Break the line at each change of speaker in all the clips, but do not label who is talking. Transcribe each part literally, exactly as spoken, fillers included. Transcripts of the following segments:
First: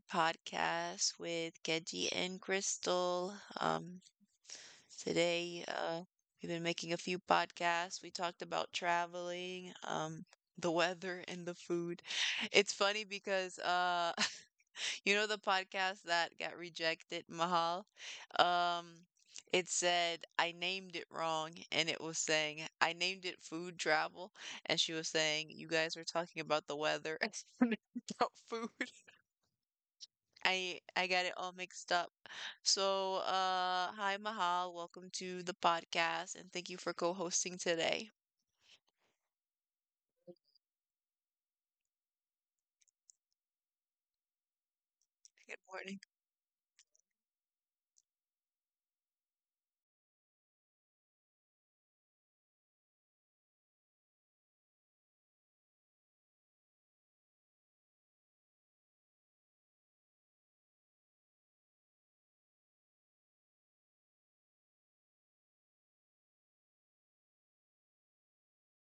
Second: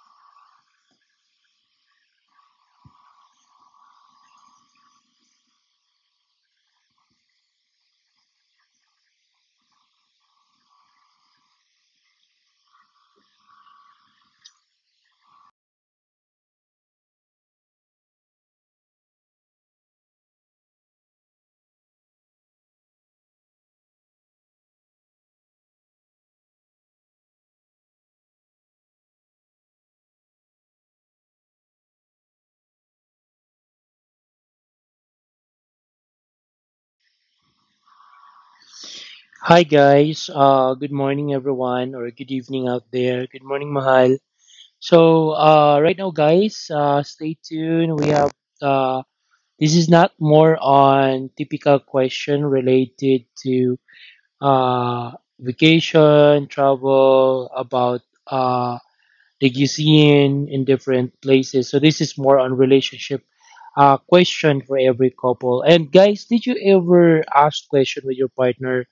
podcast with Keji and Crystal. Um, Today, uh, we've been making a few podcasts. We talked about traveling, um, the weather, and the food. It's funny because uh, you know the podcast that got rejected, Mahal? Um, it said I named it wrong, and it was saying I named it food travel, and she was saying you guys were talking about the weather and about food. I I got it all mixed up. So, uh, hi Mahal, welcome to the podcast, and thank you for co-hosting today.
Hi guys, uh, good morning everyone, or good evening out there. Good morning, Mahal. So
Good
uh, right
morning.
now, guys, uh, stay tuned. We have uh, this is not more on typical question related to uh, vacation, travel, about uh, the cuisine in different places. So this is more on relationship uh, question for every couple. And guys, did you ever ask question with your partner?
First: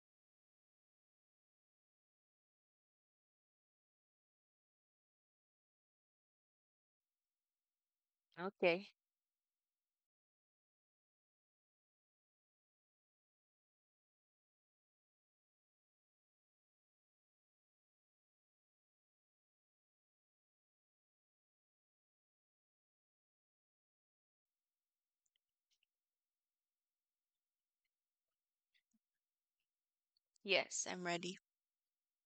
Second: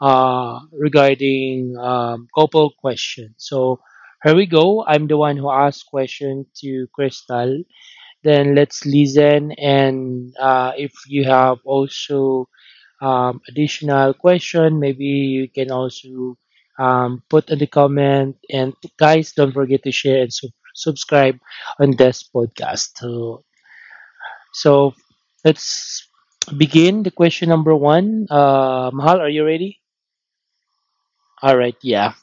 uh, regarding um, couple question. So here we go. I'm the one who asked question to Crystal. Then let's
Okay.
listen, and uh, if you have also um, additional question, maybe you can also um, put in the comment. And guys, don't forget to share and sub- subscribe on this podcast. So, so let's begin the question number one. Uh, Mahal, are you ready?
Yes, I'm ready.
All right, yeah.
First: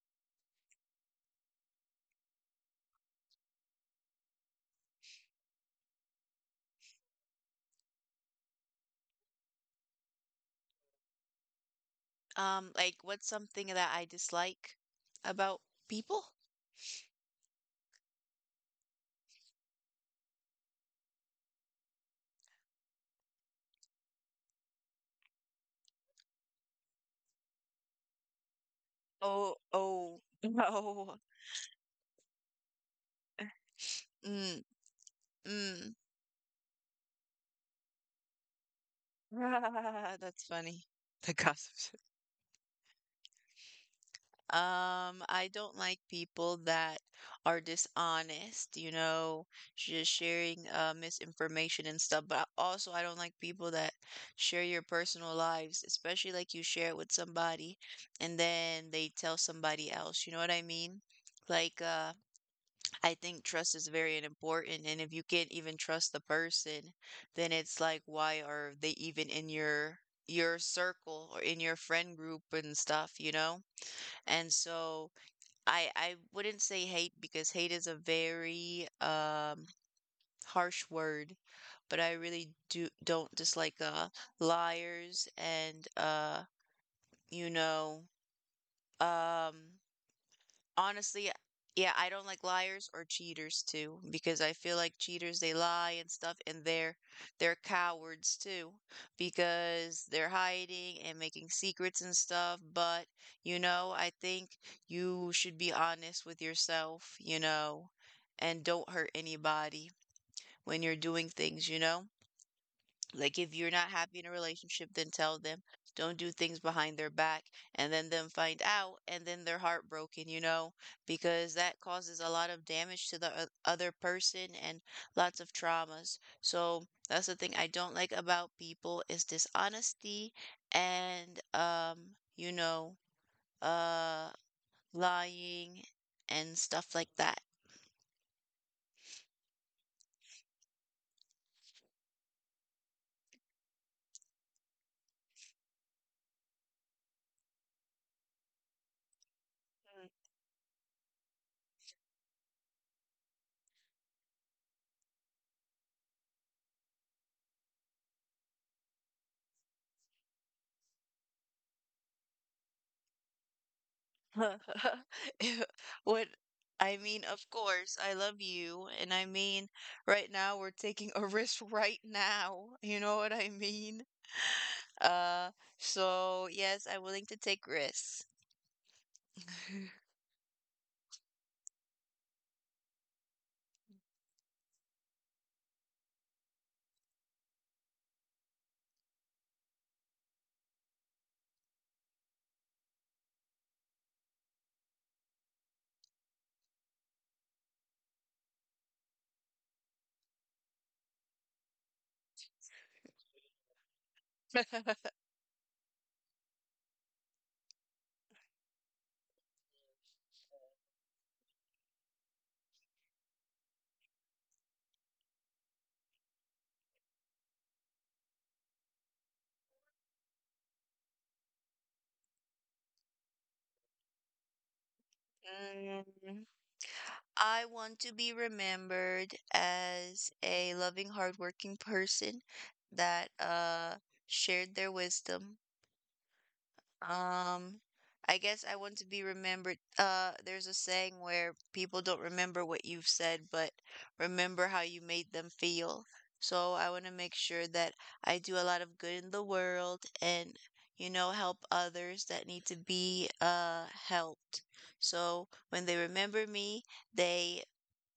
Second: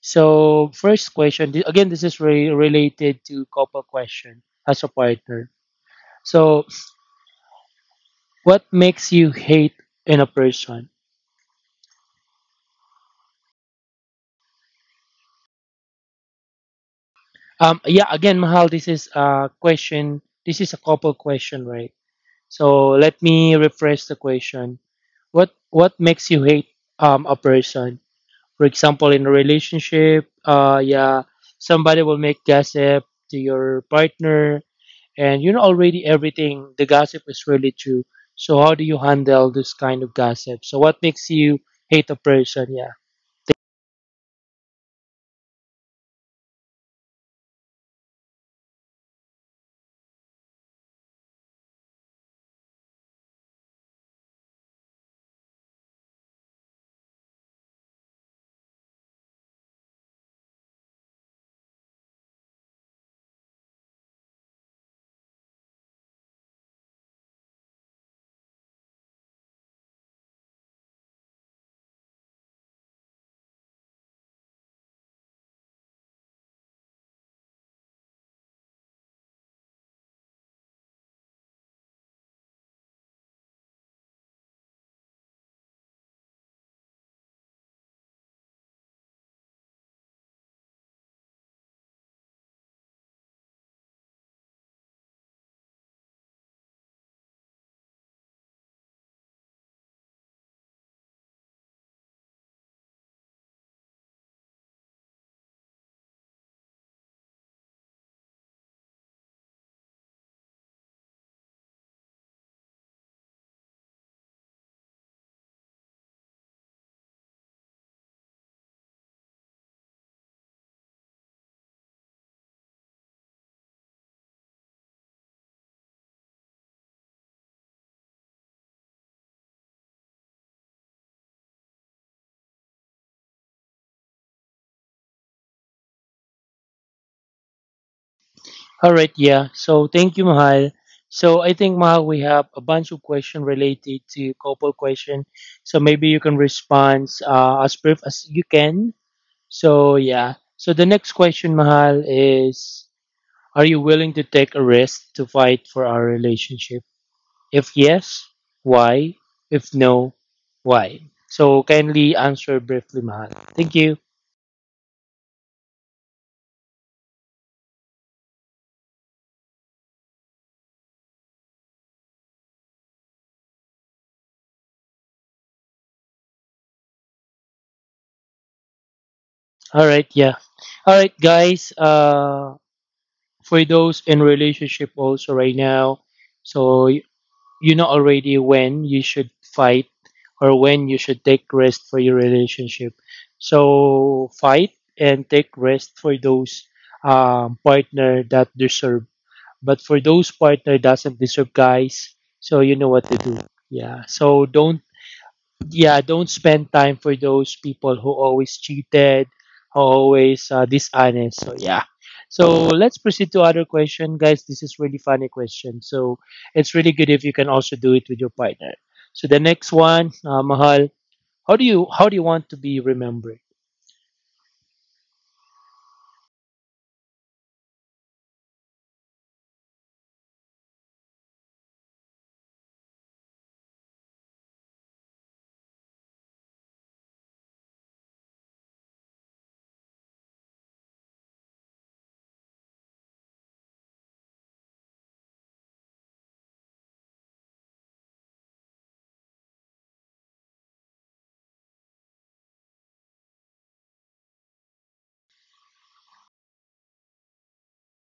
So first question, th- again, this is re- related to couple question as a partner. So what makes you hate in a person?
Um, like what's something that I dislike about people?
Um, yeah, again, Mahal, this is a question. This is a couple question, right? So let me rephrase the question. What what makes you hate um a person? For example, in a
Oh, oh,
relationship, uh,
no.
yeah, somebody will make gossip to your
Mm,
partner, and you know
mm.
already everything. The gossip is really true. So how do you handle this kind of
That's
gossip? So
funny.
what makes
The
you
gossips.
hate a person? Yeah.
Um, I don't like people that are dishonest, you know, just sharing uh misinformation and stuff. But also, I don't like people that share your personal lives, especially like you share it with somebody and then they tell somebody else. You know what I mean? Like, uh, I think trust is very important. And if you can't even trust the person, then it's like, why are they even in your your circle or in your friend group and stuff, you know? And so I I wouldn't say hate because hate is a very um harsh word, but I really do don't dislike uh liars and uh you know um honestly, yeah, I don't like liars or cheaters too, because I feel like cheaters, they lie and stuff, and they're they're cowards too, because they're hiding and making secrets and stuff. But, you know, I think you should be honest with yourself, you know, and don't hurt anybody when you're doing things, you know? Like if you're not happy in a relationship, then tell them. Don't do things behind their back and then them find out and then they're heartbroken, you know, because that causes a lot of damage to the o- other person and lots of traumas. So that's the thing I don't like about people is dishonesty and um, you know, uh lying and stuff like that.
All right. Yeah. So thank you, Mahal. So I think Mahal, we have a bunch of questions related to couple question. So maybe you can respond uh, as brief as you can. So yeah. So the next question, Mahal, is: Are you willing to take a risk to fight for our relationship? If yes, why? If no, why? So kindly answer briefly, Mahal. Thank you.
If- What I mean, of course, I love you. And I mean, right now we're taking a risk right now. You know what I mean? Uh, so yes, I'm willing to take risks.
All right, yeah. All right, guys. Uh, for those in relationship also right now, so y- you know already when you should fight or when you should take rest for your relationship. So fight and take rest for those um, partner that deserve. But for those partner doesn't deserve guys, so you know what to do. Yeah. So don't yeah, don't spend time for those people who always cheated, who always uh, dishonest. So yeah. So let's proceed to other question, guys. This is really funny question. So it's really good if you can also do it with your partner. So the next one, uh, Mahal, how do you how do you want to be remembered?
Mm, I want to be remembered as a loving, hardworking person that uh shared their wisdom. Um, I guess I want to be remembered. Uh, there's a saying where people don't remember what you've said, but remember how you made them feel. So I want to make sure that I do a lot of good in the world and, you know, help others that need to be uh helped. So when they remember me, they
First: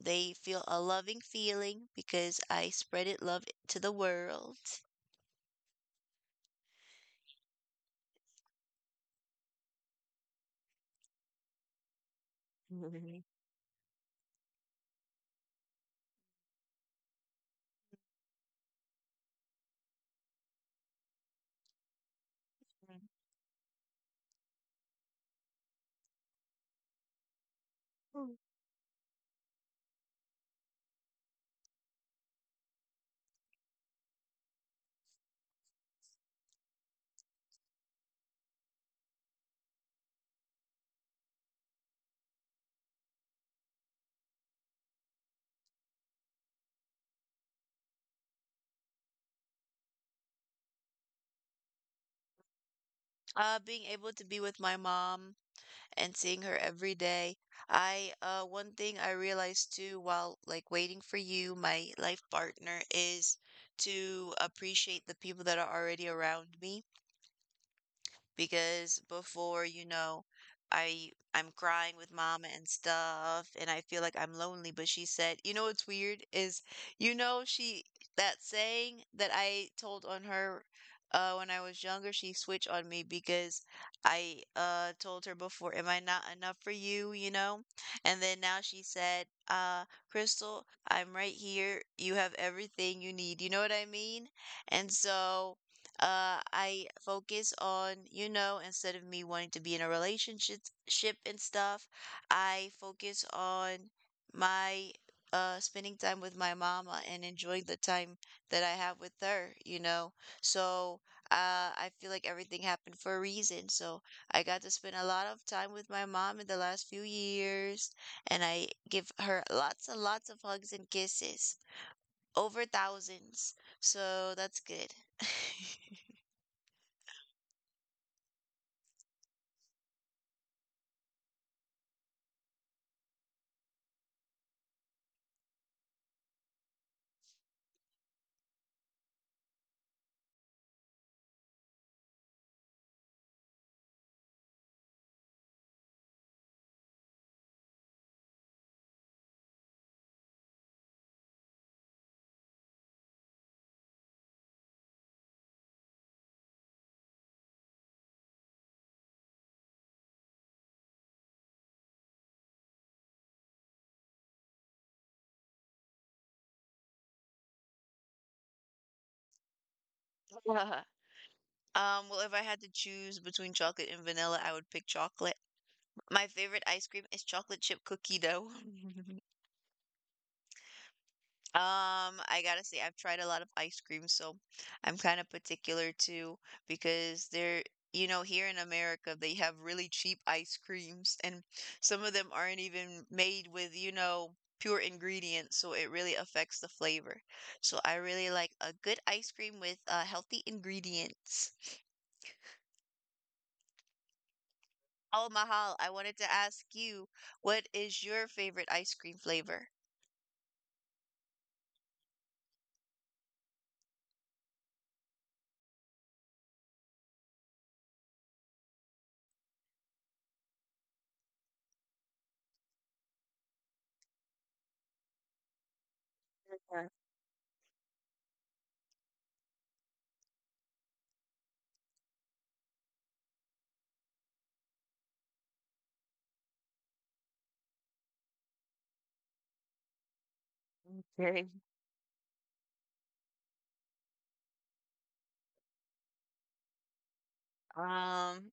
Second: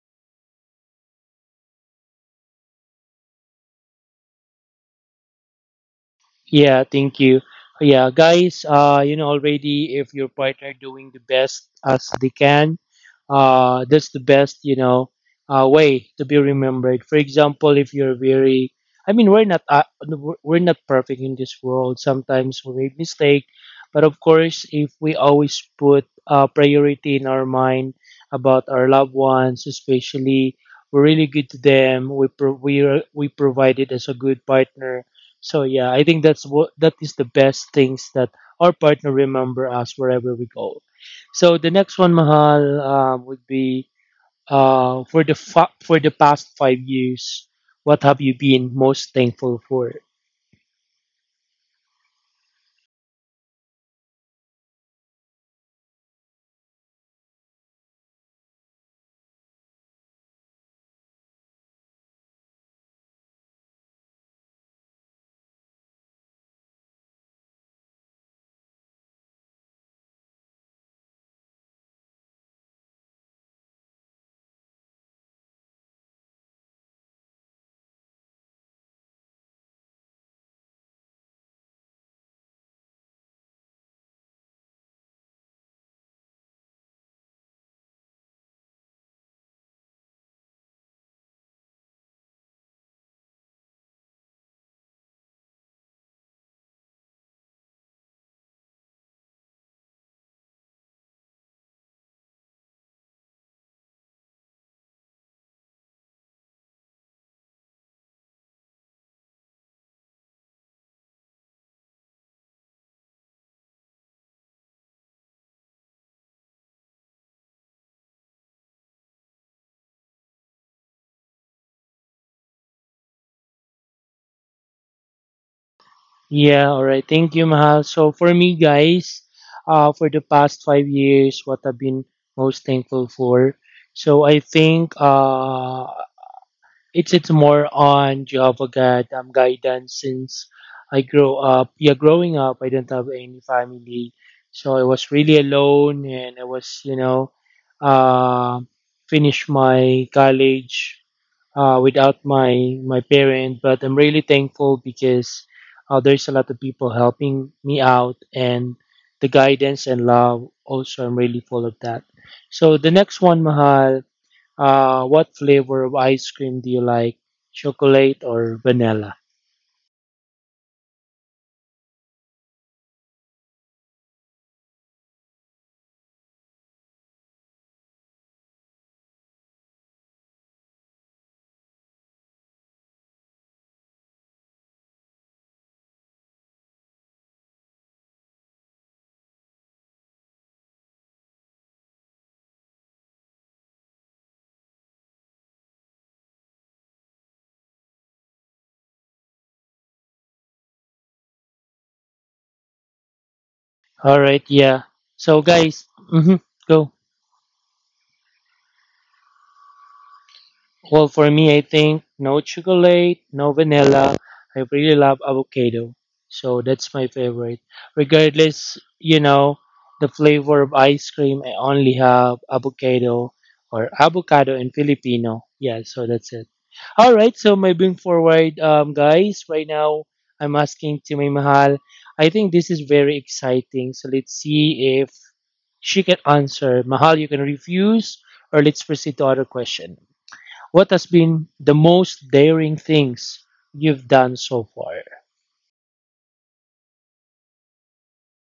they feel a loving feeling because I spreaded love to the world.
Yeah, thank you. Yeah, guys, uh, you know already if your partner doing the best as they can, uh, that's the best, you know, uh, way to be remembered. For example, if you're very, I mean, we're not, uh, we're we're not perfect in this world. Sometimes we make mistake, but of course, if we always put uh, priority in our mind about our loved ones, especially, we're really good to them. We pro- we are- we provided as a good partner, so yeah, I think that's what that is the best things that our partner remember us wherever we go. So the next one, Mahal, um, would be uh, for the fa- for the past five years, what have you been most thankful for?
Uh, being able to be with my mom and seeing her every day. I uh One thing I realized too while like waiting for you, my life partner, is to appreciate the people that are already around me because before, you know, I I'm crying with mama and stuff and I feel like I'm lonely, but she said, "You know what's weird is you know she that saying that I told on her uh when I was younger, she switched on me because I uh told her before, 'Am I not enough for you?' you know? And then now she said, 'Uh, Crystal, I'm right here. You have everything you need.'" You know what I mean? And so uh I focus on, you know, instead of me wanting to be in a relationship ship and stuff, I focus on my uh spending time with my mama and enjoying the time that I have with her, you know. So, uh I feel like everything happened for a reason. So, I got to spend a lot of time with my mom in the last few years, and I give her lots and lots of hugs and kisses, over thousands. So, that's good.
Yeah, all right. Thank you, Mahal. So for me, guys, uh, for the past five years, what I've been most thankful for. So I think uh, It's it's more on Jehovah God um, guidance since I grow up. Yeah, growing up, I didn't have any family, so I was really alone, and I was you know, uh, finished my college uh, without my my parent. But I'm really thankful because uh, there's a lot of people helping me out, and the guidance and love. Also, I'm really full of that. So the next one, Mahal. Uh, what flavor of ice cream do you like? Chocolate or vanilla?
Um, well, if I had to choose between chocolate and vanilla, I would pick chocolate. My favorite ice cream is chocolate chip cookie dough. Um, I gotta say, I've tried a lot of ice cream, so I'm kind of particular too because they're, you know, here in America, they have really cheap ice creams, and some of them aren't even made with, you know, pure ingredients, so it really affects the flavor. So I really like a good ice cream with uh, healthy ingredients.
All right, yeah.
Oh,
So
Mahal, I
guys,
wanted to
hmm,
ask
go.
you, what is your favorite ice cream flavor?
Well, for me, I think no chocolate, no vanilla. I really love avocado. So that's my favorite. Regardless, you know, the flavor of ice cream, I only have avocado or avocado and Filipino. Yeah, so that's it.
Yeah.
All right, so moving forward, um, guys, right now I'm asking to my mahal. I think this is very exciting. So let's see if she can answer. Mahal, you can refuse, or let's proceed to other question. What has
Very.
been the most daring things you've done so far?
Um,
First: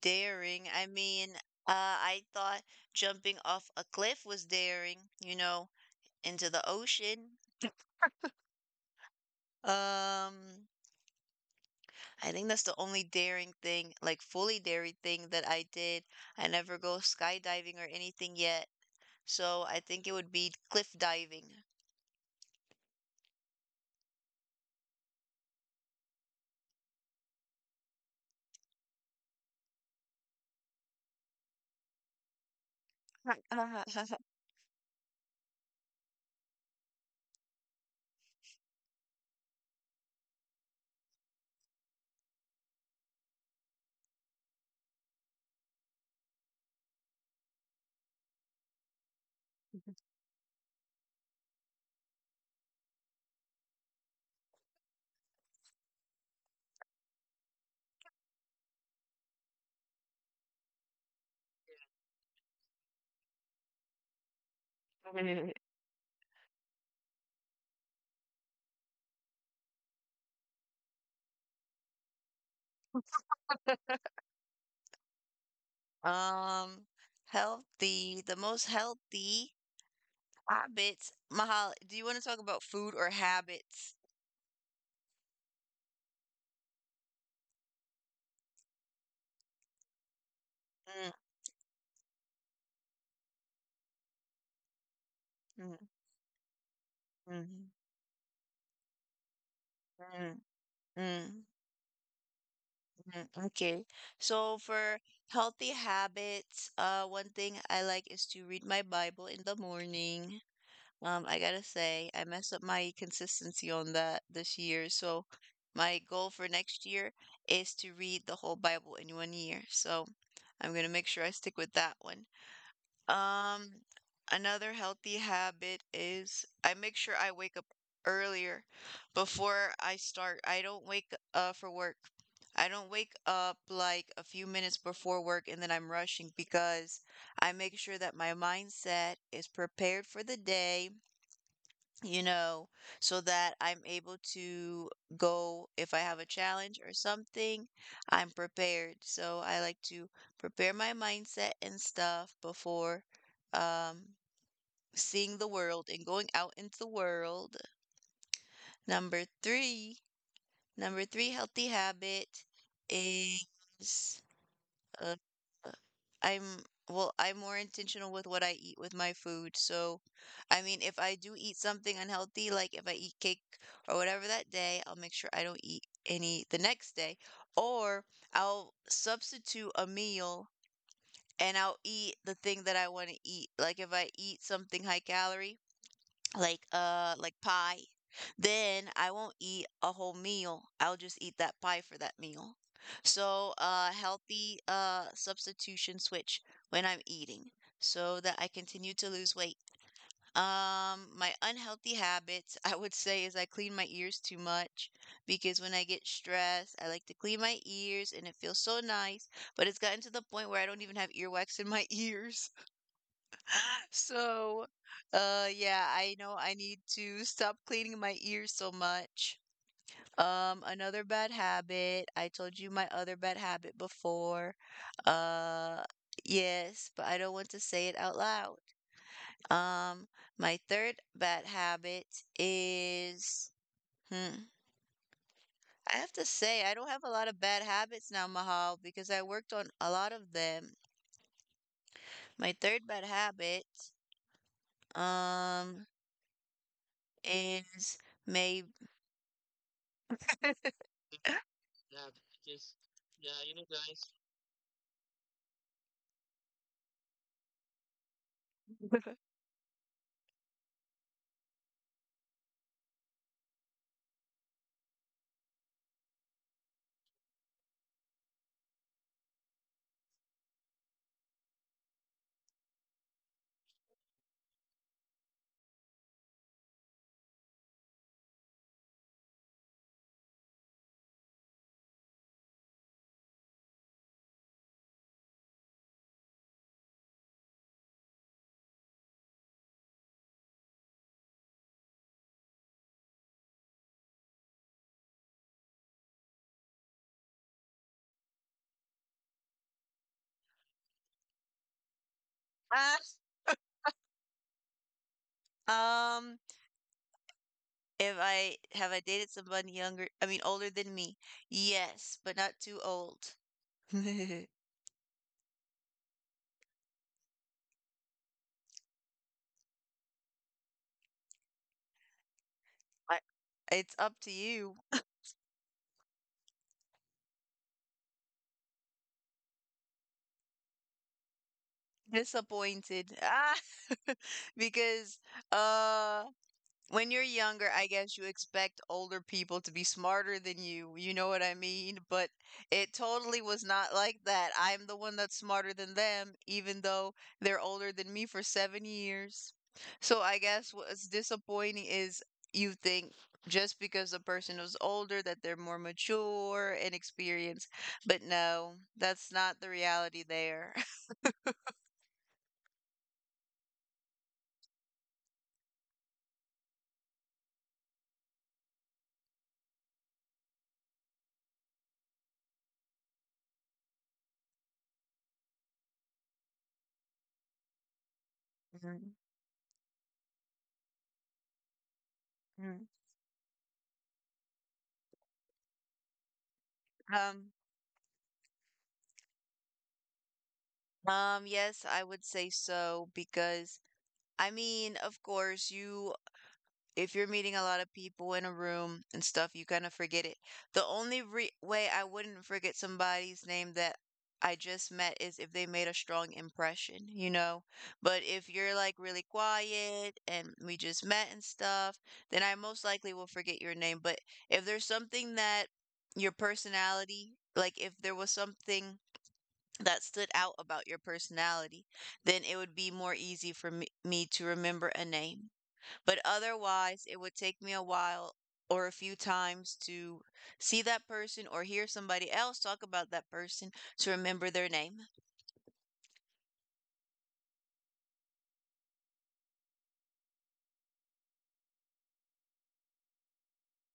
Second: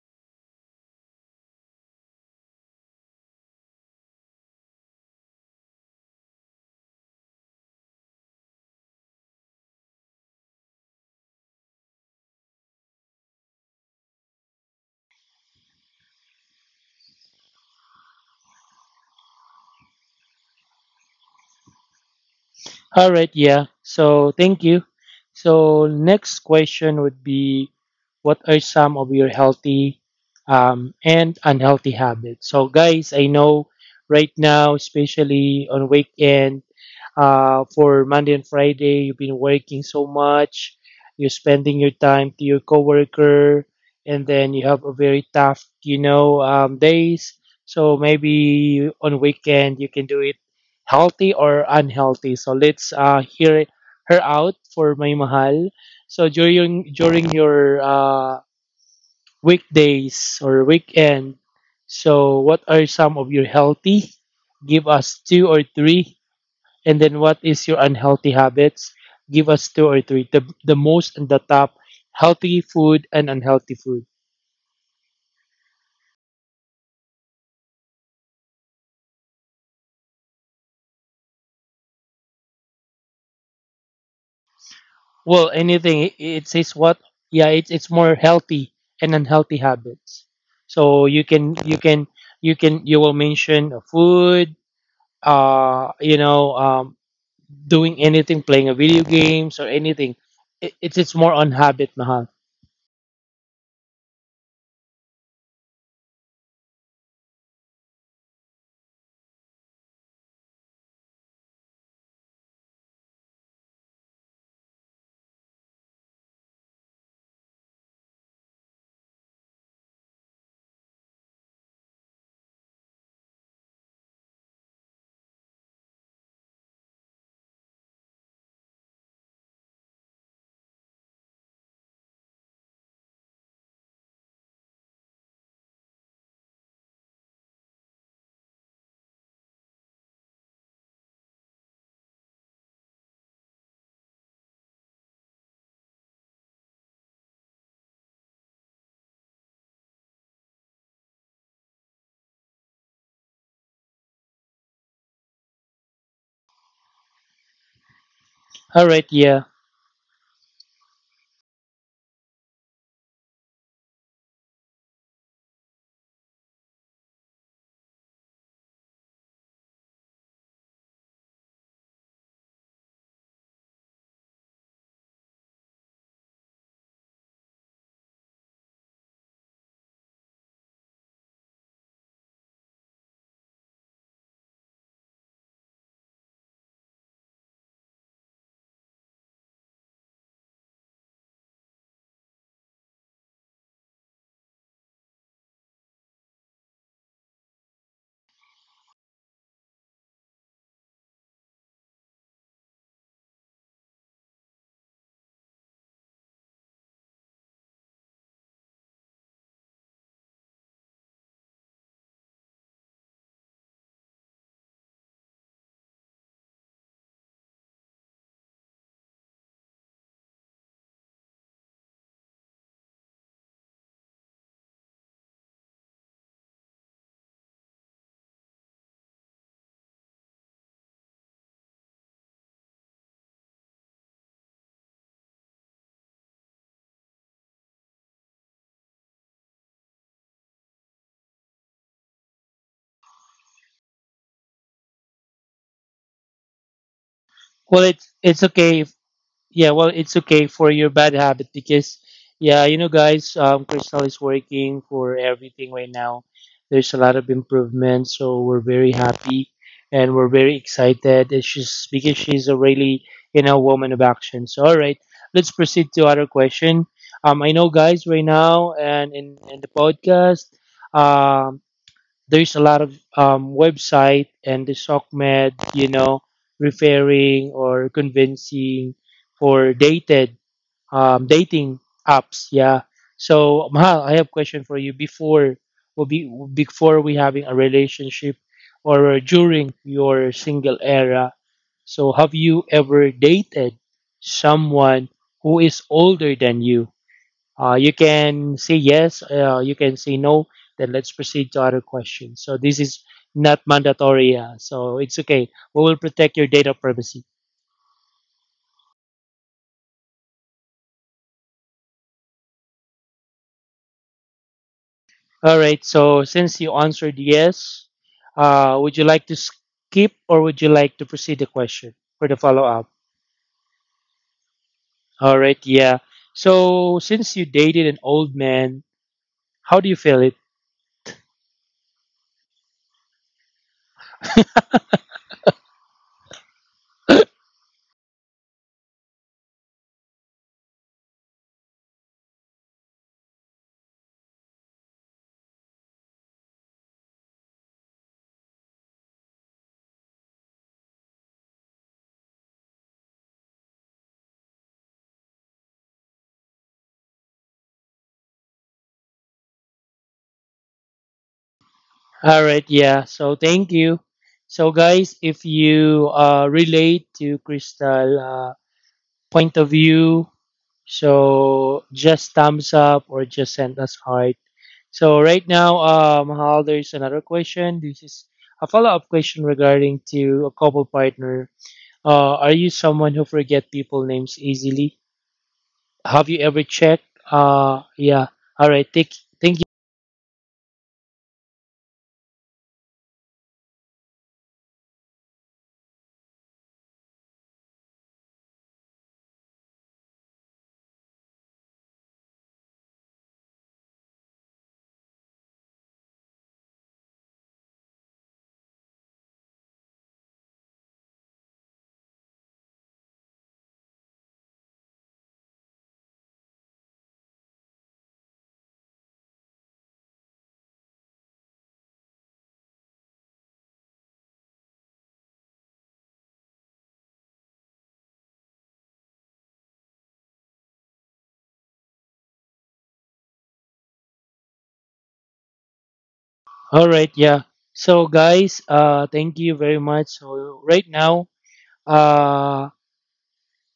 Daring. I mean, uh, I thought jumping off a cliff was daring, you know, into the ocean. Um, I think that's the only daring thing, like fully daring thing that I did. I never go skydiving or anything yet, so I think it would be cliff diving.
All right, yeah. So thank you. So next question would be, what are some of your healthy um, and unhealthy habits? So guys, I know right now, especially on weekend, uh, for Monday and Friday. You've been working so much. You're spending your time to your coworker, and then you have a very tough, you know, um, days. So maybe on weekend you can do it healthy or unhealthy. So let's uh, hear her out for May Mahal. So during during your uh, weekdays or weekend, so what are some of your healthy? Give us two or three, and then what is your unhealthy habits? Give us two or three. The, the most and the top healthy food and unhealthy food.
Um, Healthy, the most healthy habits. Mahal, do you want to talk about food or habits?
Well, anything. It, says what? Yeah, it's it's more healthy and unhealthy habits. So
Mm,
you can you can you can you will mention a food.
mm,
Uh, you know, um,
mm,
doing anything, playing a video games or anything.
mm,
It, it's it's
mm,
more on habit, mahal.
mm. Okay. So for healthy habits, uh, one thing I like is to read my Bible in the morning. Um, I gotta say, I messed up my consistency on that this year. So my goal for next year is to read the whole Bible in one year. So I'm gonna make sure I stick with that one. Um, another healthy habit is I make sure I wake up earlier before I start. I don't wake uh for work. I don't wake up like a few minutes before work and then I'm rushing because I make sure that my mindset is prepared for the day, you know, so that I'm able to go if I have a challenge or something, I'm prepared. So I like to prepare my mindset and stuff before um seeing the world and going out into the world.
All right,
Number
yeah.
three, number three healthy habit is uh, uh, I'm well, I'm more intentional with what I eat with my food. So, I mean, if I do eat something unhealthy, like if I eat cake or whatever that day, I'll make sure I don't eat any the next day, or I'll substitute a meal and I'll eat the thing that I want to eat. Like if I eat something high calorie, like uh like pie, then I won't eat a whole meal, I'll just eat that pie for that meal. So uh healthy uh substitution switch when I'm eating so that I continue to lose weight. Um, my unhealthy habits, I would say, is I clean my ears too much because when I get stressed I like to clean my ears and it feels so nice, but it's gotten to the point where I don't even have earwax in my ears. So, uh, yeah, I know I need to stop cleaning my ears so much. Um, another bad habit. I told you my other bad habit before. Uh, yes, but I don't want to say it out loud. Um, my third bad habit is, hmm, I have to say, I don't have a lot of bad habits now, Mahal, because I worked on a lot of them. My third bad habit, um,
Well,
is
it's it's
maybe.
okay. Yeah, well, it's okay for your bad habit because, yeah, you know, guys, um, Crystal is working for everything right now. There's a lot of improvement, so we're very happy and we're very excited. It's just because she's a really, you know, woman of action. So, all right, let's proceed to other question. Um, I know, guys, right now and in, in the podcast, um there's a lot of um, website and the SOCMED, you know, referring or convincing for dated um, dating apps. Yeah. So Mahal, I have question for you before will be before we having a relationship or during your single era. So have you ever dated someone who is older than you? Uh, you can say yes, uh, you can say no. Then let's proceed to other questions. So this is not mandatory, uh, so it's okay. We will
Um,
protect your data privacy.
if I have I dated someone younger, I mean older than me? Yes, but not too old. I,
All right. So since you answered yes, uh, would you like to skip or would you like to proceed the question for the follow up?
it's up to you.
All right. Yeah. So since you dated an old man, how do you feel it?
Disappointed. Ah, because uh when you're younger, I guess you expect older people to be smarter than you. You know what I mean? But it totally was not like that. I'm the one that's smarter than them, even though they're older than me for seven years. So I guess what's disappointing is you think just because the person is older that they're more mature and experienced. But no, that's not the reality there.
All right. Yeah. So thank you. So guys, if you uh, relate to Crystal uh, point of view. So just thumbs up or just send us heart. So right now, um, Hal, there's another question. This is a
Mhm,
follow-up question regarding to a couple partner. Uh, are
mhm.
you someone who forget people names easily? Have you ever checked?
Um,
Uh, yeah. All right. Thank, thank you.
um, yes, I would say so because I mean, of course, you if you're meeting a lot of people in a room and stuff, you kind of forget it. The only re way I wouldn't forget somebody's name that I just met is if they made a strong impression, you know? But if you're like really quiet and we just met and stuff, then I most likely will forget your name. But if there's something that your personality, like if there was something that stood out about your personality, then it would be more easy for me, me to remember a name. But otherwise, it would take me a while or a few times to see that person or hear somebody else talk about that person to remember their name.
All right. Yeah. So guys, uh, thank you very much. So right now, uh,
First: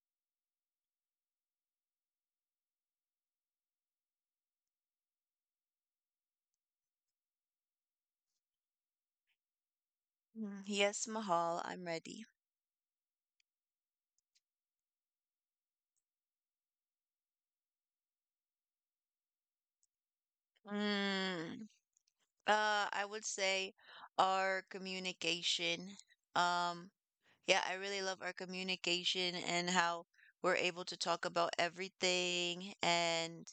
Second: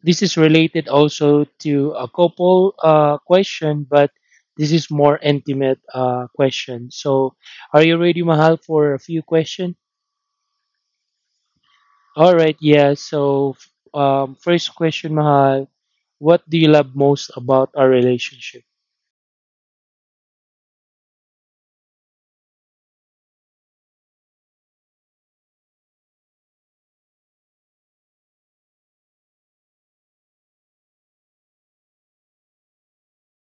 this is related also to a couple uh, question, but this is more intimate uh, question. So, are you ready, Mahal, for a few questions?
Mm, yes, Mahal, I'm ready.
All right, yeah. So, um, first question, Mahal, what do you love most about our relationship?
Mm, uh, I would say our communication. Um, Yeah, I really love our communication and how we're able to talk about everything and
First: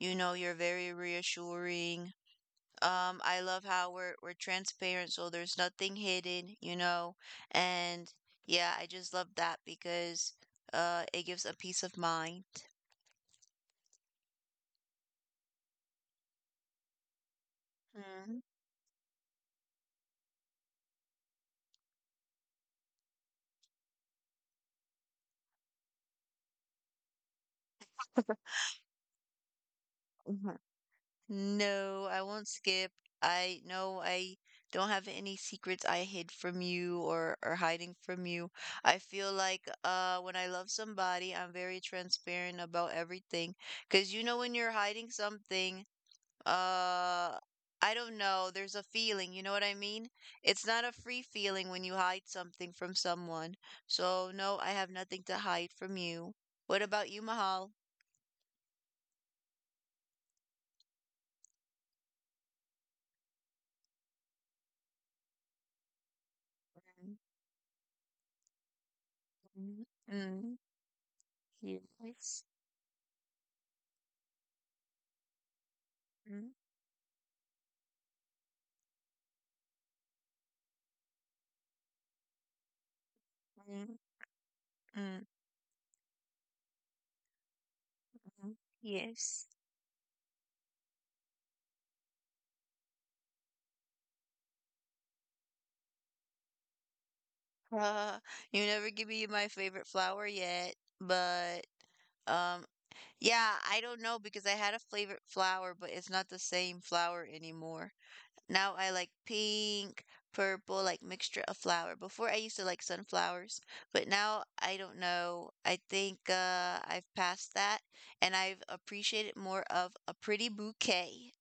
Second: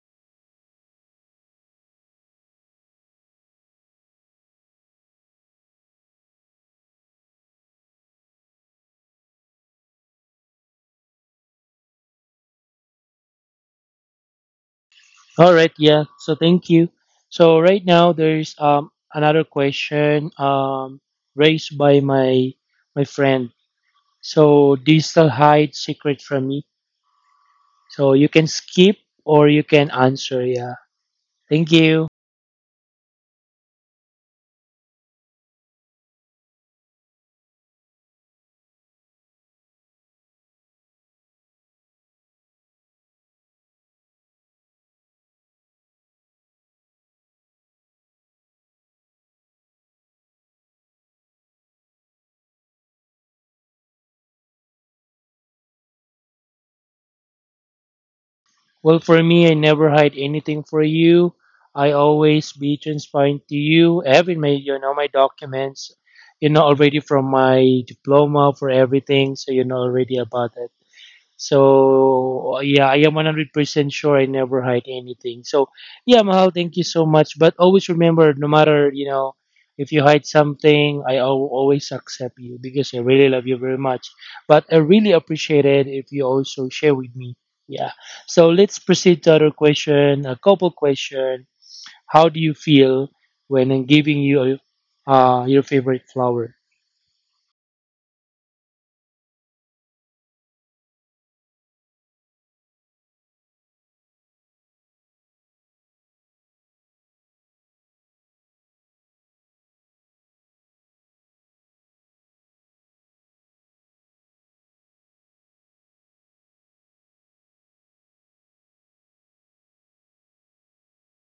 you know, you're very reassuring. Um, I love how we're we're transparent so there's nothing hidden, you know. And yeah, I just love that because uh it gives a peace of mind.
All right, yeah. So thank you. So right now there's um another question um raised by my my friend. So do you still hide secret from me? So you can skip or you can answer.
Mhm.
Yeah. Thank
No,
you.
I won't skip. I no, I don't have any secrets I hid from you or or hiding from you. I feel like uh when I love somebody, I'm very transparent about everything. 'Cause you know when you're hiding something, uh I don't know, there's a feeling, you know what I mean? It's not a free feeling when you hide something from someone. So no, I have nothing to hide from you. What about you, Mahal?
Well, for me, I never hide anything for you. I always be transparent to you. Every my you know my documents, you know already
Mm,
from my diploma for everything. So you know
mm,
already about
mm,
it.
Yes.
So yeah, I am one hundred percent sure I never hide anything. So yeah, Mahal, thank you so much. But always remember, no matter, you know, if you hide something, I al- always accept you because I really love you very
Mm,
much. But I really
mm,
appreciate it if you also share with me. Yeah. So
mm.
let's proceed to
Yes.
other question, a couple question. How do you feel when I'm giving you uh, your favorite flower?
Uh, you never give me my favorite flower yet, but um, yeah, I don't know because I had a favorite flower, but it's not the same flower anymore. Now I like pink, purple, like mixture of flower. Before I used to like sunflowers, but now I don't know. I think uh, I've passed that, and I've appreciated more of a pretty bouquet.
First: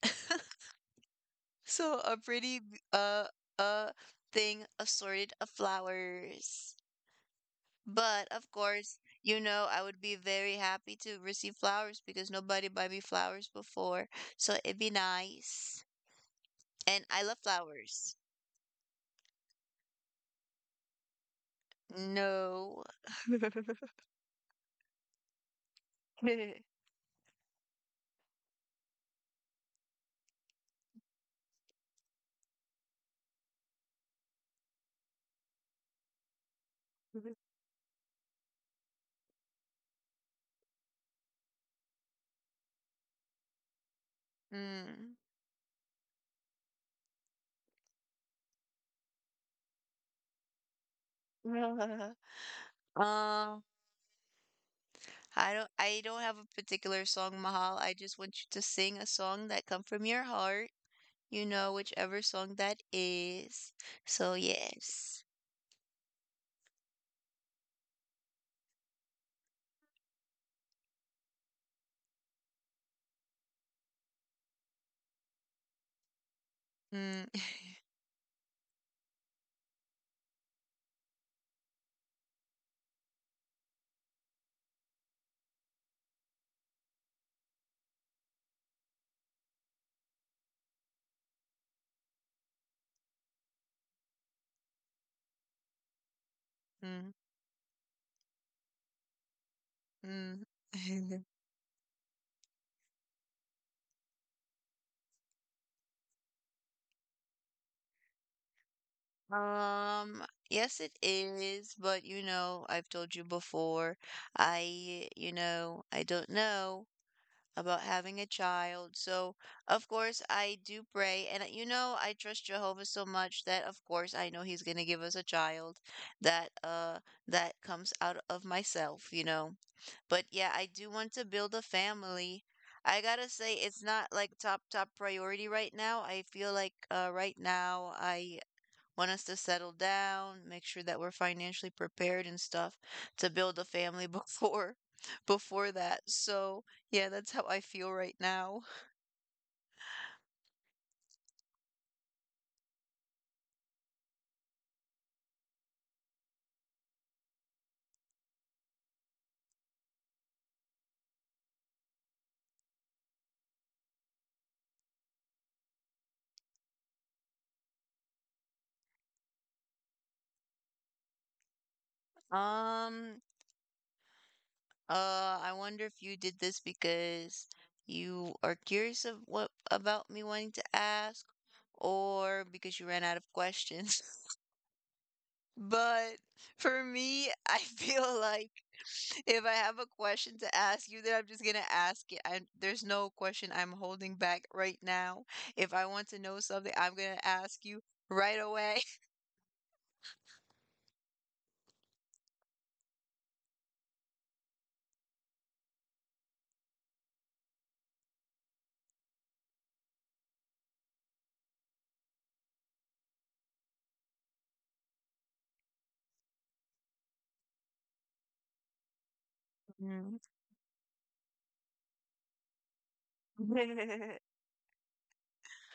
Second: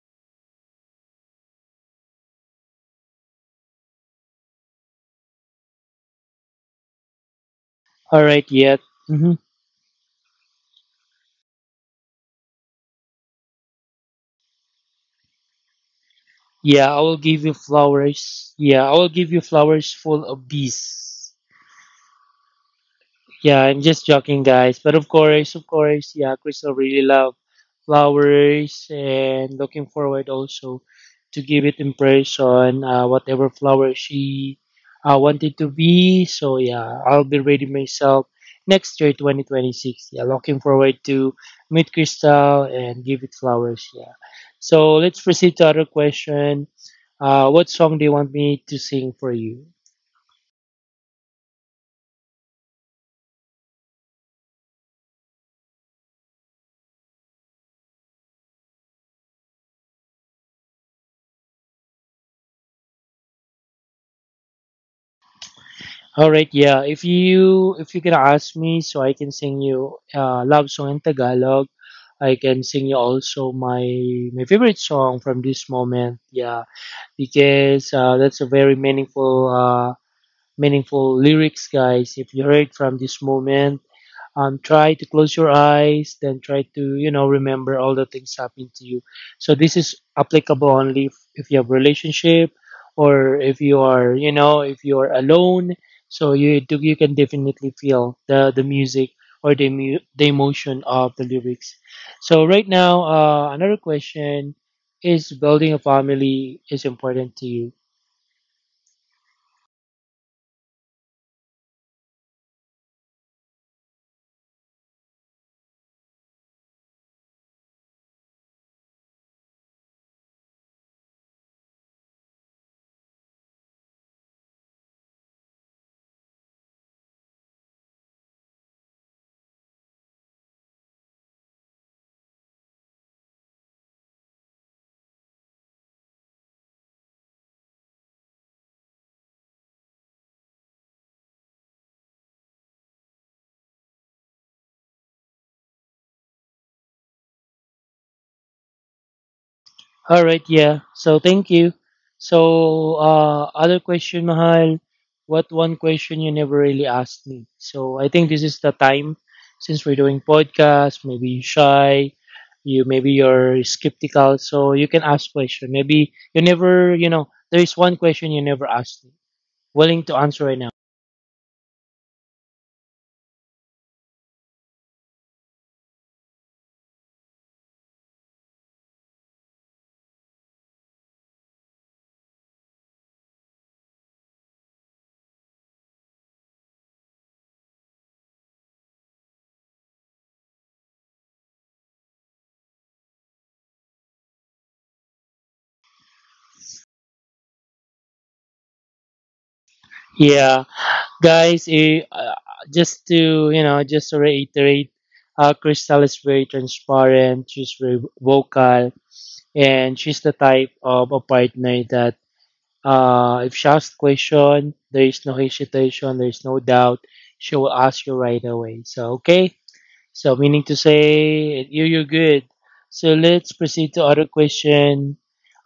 So a pretty b- uh uh thing assorted of flowers.
All
But
right,
of
yeah.
course,
Mm-hmm.
you know, I would be very happy to receive flowers because nobody buy me flowers before. So it'd be nice.
Yeah, I
And
will
I love
give you
flowers.
flowers. Yeah, I will give you flowers full of bees.
No.
Yeah, I'm just joking, guys. But of course, of course, yeah, Crystal really love flowers and looking forward also to give it in person, uh, whatever flower she uh, wanted to be. So yeah, I'll be ready myself next year, twenty twenty-six. Yeah, looking forward to meet Crystal and give it flowers. Yeah. So
Mm.
let's proceed to other question. Uh, what song do you want me to sing for you?
Um, I don't I don't have a particular song, Mahal. I just want you to sing a song that come from your heart. You know whichever song that is. So yes.
All right, yeah. If you if you can ask me, so I can sing you uh, love song in Tagalog. I can sing you also my my favorite song from this moment. Yeah,
Mm,
because uh, that's a very meaningful uh, meaningful lyrics, guys. If you heard from this moment, um, try to close your eyes, then try to you know remember all the things happening to you. So this is applicable only if, if you have relationship, or if you are, you know if you are alone. So you do, you
mm,
can definitely feel the the music, or the, mu- the
mm.
emotion of the lyrics. So right now, uh, another question is, building a family is important to you?
Um, yes, it is, but you know, I've told you before, I, you know, I don't know about having a child. So, of course, I do pray. And, uh, you know, I trust Jehovah so much that, of course, I know He's going to give us a child that, uh, that comes out of myself, you know. But yeah, I do want to build a family. I gotta say, it's not like top, top priority right now. I feel like uh, right now I want us to settle down, make sure that we're financially prepared and stuff to build a family before before that. So, yeah, that's how I feel right now.
All right, yeah. So thank you. So uh, other question, Mahal. What one question you never really asked me? So I think this is the time, since we're doing podcast. Maybe you're shy, you maybe you're skeptical, so you can ask question. Maybe you never, you know, there is one question you never asked me. Willing to answer right now.
Um, uh, I wonder if you did this because you are curious of what about me wanting to ask or because you ran out of questions. But for me, I feel like if I have a question to ask you, then I'm just gonna ask it. I There's no question I'm holding back right now. If I want to know something, I'm gonna ask you right away.
Yeah, guys. Eh, Uh, just to you know, just to reiterate, uh, Crystal is very transparent. She's very vocal, and she's the type of a partner that, uh, if she asks question, there is no hesitation, there is no doubt. She will ask you right away. So okay,
Mm.
so meaning to say you you're good. So let's proceed to other question.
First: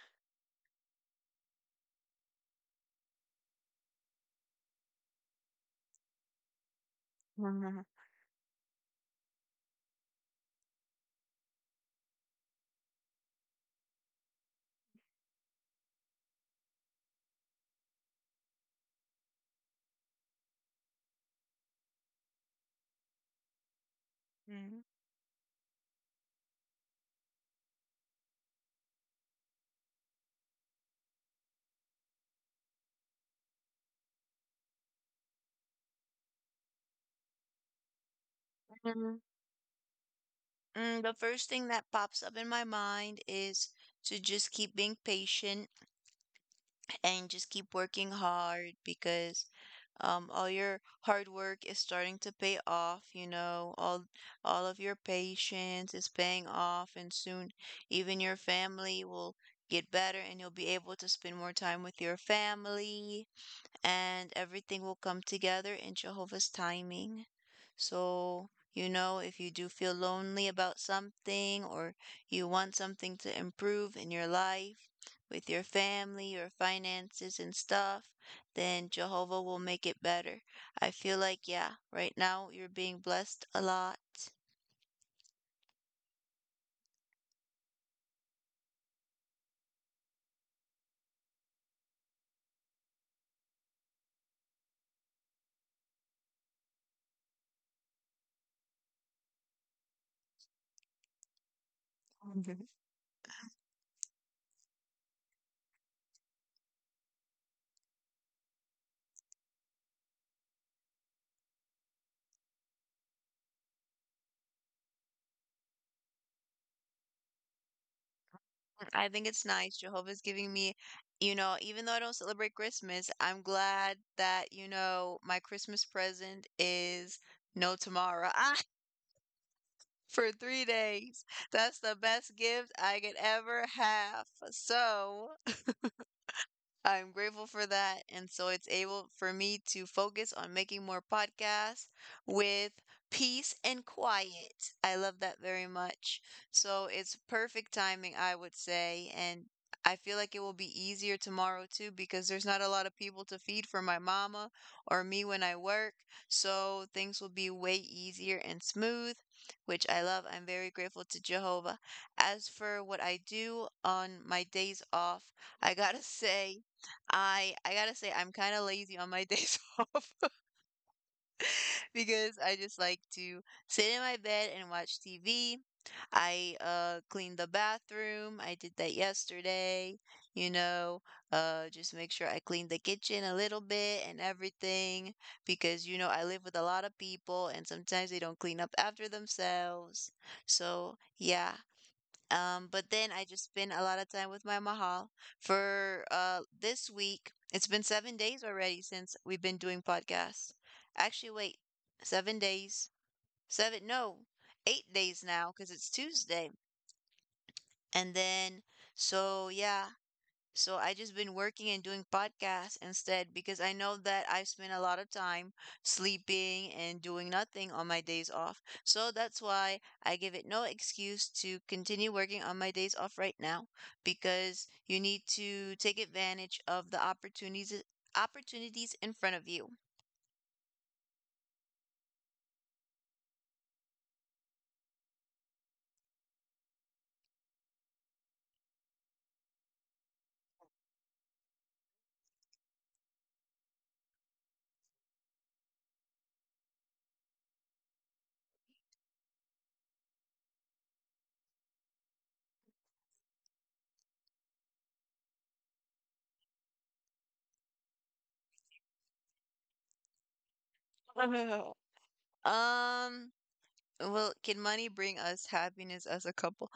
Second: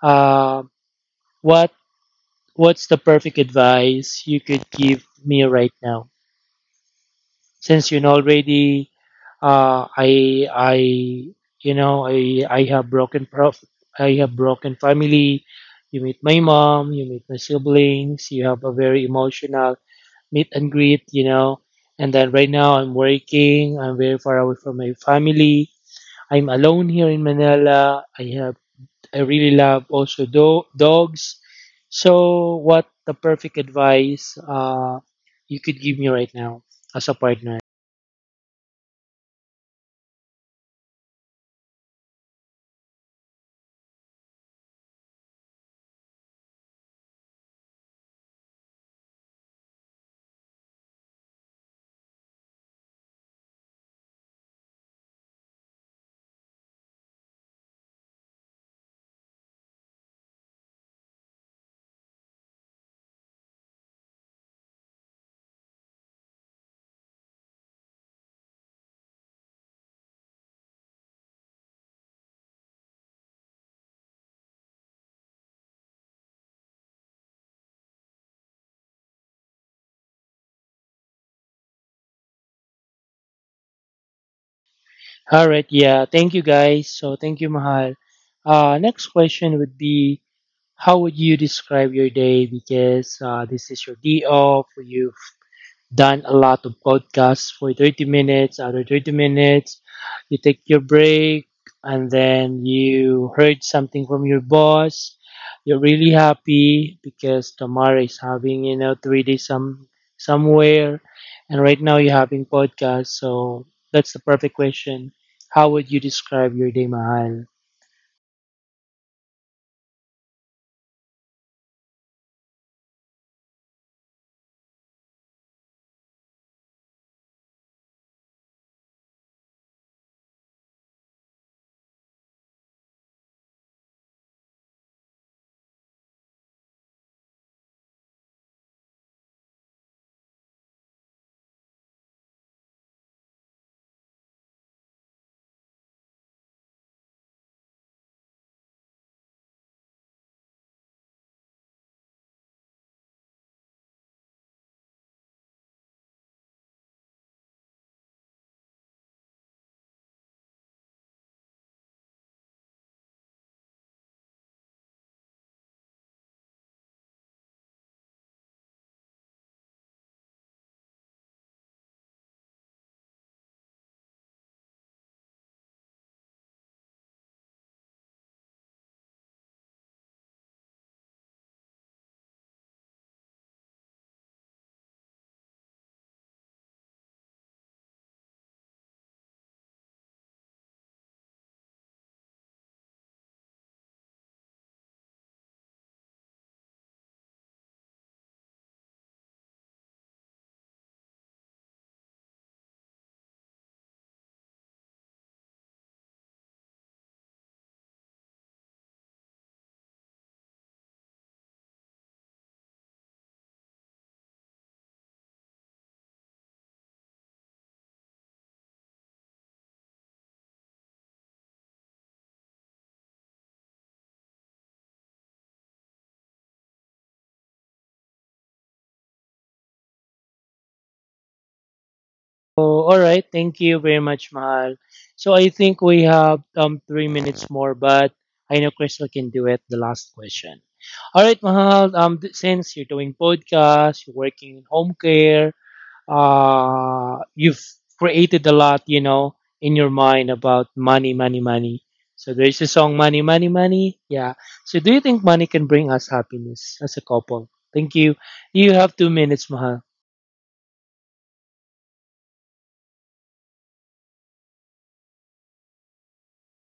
Uh, what what's the perfect advice you could give me right now?
Mm.
Since you know already, uh, I I you know, I I have broken prof I have broken family. You meet my mom, you meet my siblings, you have a very emotional meet and greet, you know. And then right now I'm working, I'm very far away from my family. I'm alone here in Manila. I have I really love also do- dogs. So what the perfect advice, uh, you could give me right now as a partner?
Mm, Mm, The first thing that pops up in my mind is to just keep being patient and just keep working hard because um, all your hard work is starting to pay off. You know, all all of your patience is paying off, and soon even your family will get better, and you'll be able to spend more time with your family and everything will come together in Jehovah's timing. So, you know, if you do feel lonely about something or you want something to improve in your life, with your family, your finances, and stuff, then Jehovah will make it better. I feel like, yeah, right now you're being blessed a lot.
All right, yeah. Thank you guys. So thank you, Mahal. Uh, next question would be, how would you describe your day? Because uh, this is your day off, for you done a lot of podcasts for thirty minutes, other thirty minutes. You take your break and then you heard something from your boss. You're really happy because Tamara is having, you know, three days some somewhere, and right now you're having podcast. So that's the perfect question. How would you describe your day, Mahal?
I think it's nice. Jehovah's giving me, you know, even though I don't celebrate Christmas, I'm glad that, you know, my Christmas present is no tomorrow. Ah, for three days. That's the best gift I could ever have. So I'm grateful for that. And so it's able for me to focus on making more podcasts with peace and quiet. I love that very much. So it's perfect timing, I would say. And I feel like it will be easier tomorrow too because there's not a lot of people to feed for my mama or me when I work. So things will be way easier and smooth, which I love. I'm very grateful to Jehovah. As for what I do on my days off, I gotta say, I I gotta say I'm kind of lazy on my days off because I just like to sit in my bed and watch T V. I uh clean the bathroom. I did that yesterday, you know, uh just make sure I clean the kitchen a little bit and everything because you know I live with a lot of people and sometimes they don't clean up after themselves. So, yeah, um, but then I just spend a lot of time with my mahal for uh this week. It's been seven days already since we've been doing podcasts. Actually, wait, seven days, seven, no, eight days now because it's Tuesday. And then, so yeah, so I just been working and doing podcasts instead because I know that I've spent a lot of time sleeping and doing nothing on my days off. So that's why I give it no excuse to continue working on my days off right now because you need to take advantage of the opportunities opportunities in front of you.
Oh, all right. Thank you very much, Mahal. So I think we have um three minutes more, but I know Crystal can do it. The last question. All right, Mahal. Um, th- since you're doing podcasts, you're working in home care, uh, you've created a lot, you know, in your mind about money, money, money. So there's a song, money, money, money. Yeah. So do you think money can bring us happiness as a couple? Thank you. You have two minutes, Mahal.
Um, Well, can money bring us happiness as a couple?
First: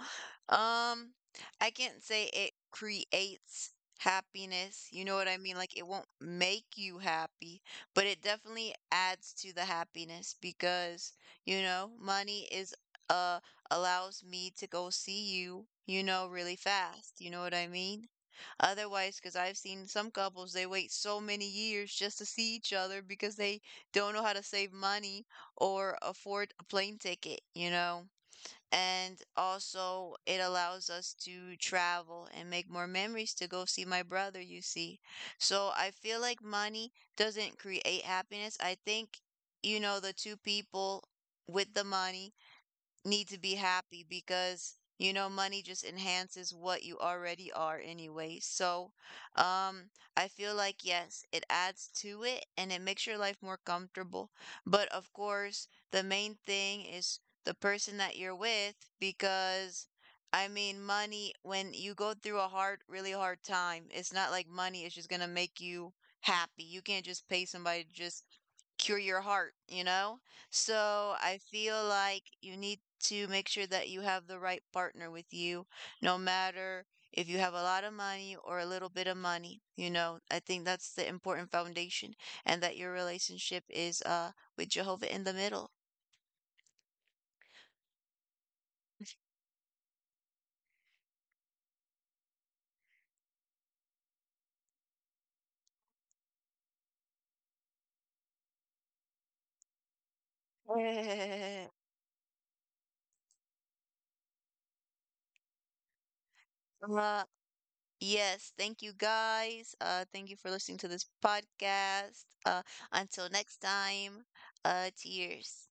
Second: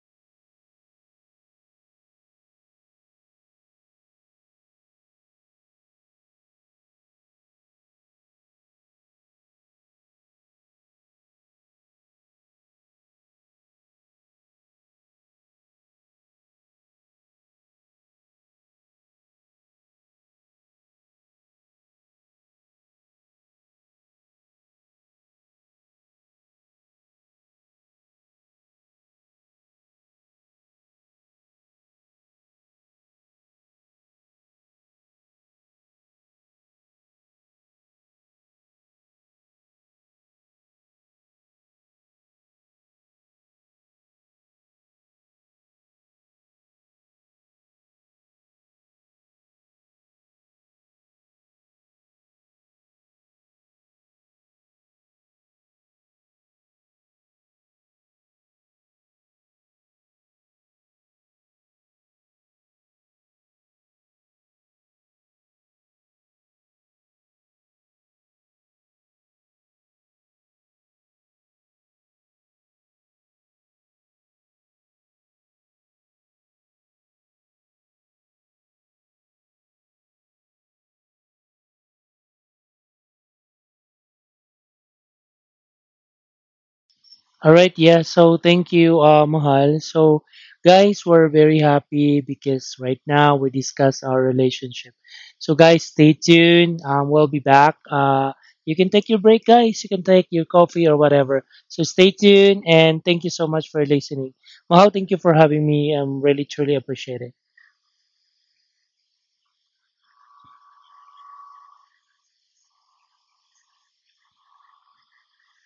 Um, I can't say it creates happiness. You know what I mean? Like it won't make you happy, but it definitely adds to the happiness because, you know, money is uh allows me to go see you, you know, really fast. You know what I mean? Otherwise, because I've seen some couples, they wait so many years just to see each other because they don't know how to save money or afford a plane ticket, you know? And also, it allows us to travel and make more memories to go see my brother, you see. So I feel like money doesn't create happiness. I think, you know, the two people with the money need to be happy because you know money just enhances what you already are anyway, so um I feel like yes it adds to it and it makes your life more comfortable but of course the main thing is the person that you're with because I mean money when you go through a hard really hard time it's not like money is just going to make you happy. You can't just pay somebody to just cure your heart, you know, so I feel like you need to make sure that you have the right partner with you, no matter if you have a lot of money or a little bit of money. You know, I think that's the important foundation, and that your relationship is uh with Jehovah in the middle.
All right, yeah. So thank you, uh, Mahal. So, guys, we're very happy because right now we discuss our relationship. So, guys, stay tuned. Um, we'll be back. Uh, you can take your break, guys. You can take your coffee or whatever. So, stay tuned, and thank you so much for listening. Mahal, thank you for having me. I'm really truly
Uh,
appreciate it.
yes, thank you guys. Uh, thank you for listening to this podcast. Uh, until next time, uh, cheers.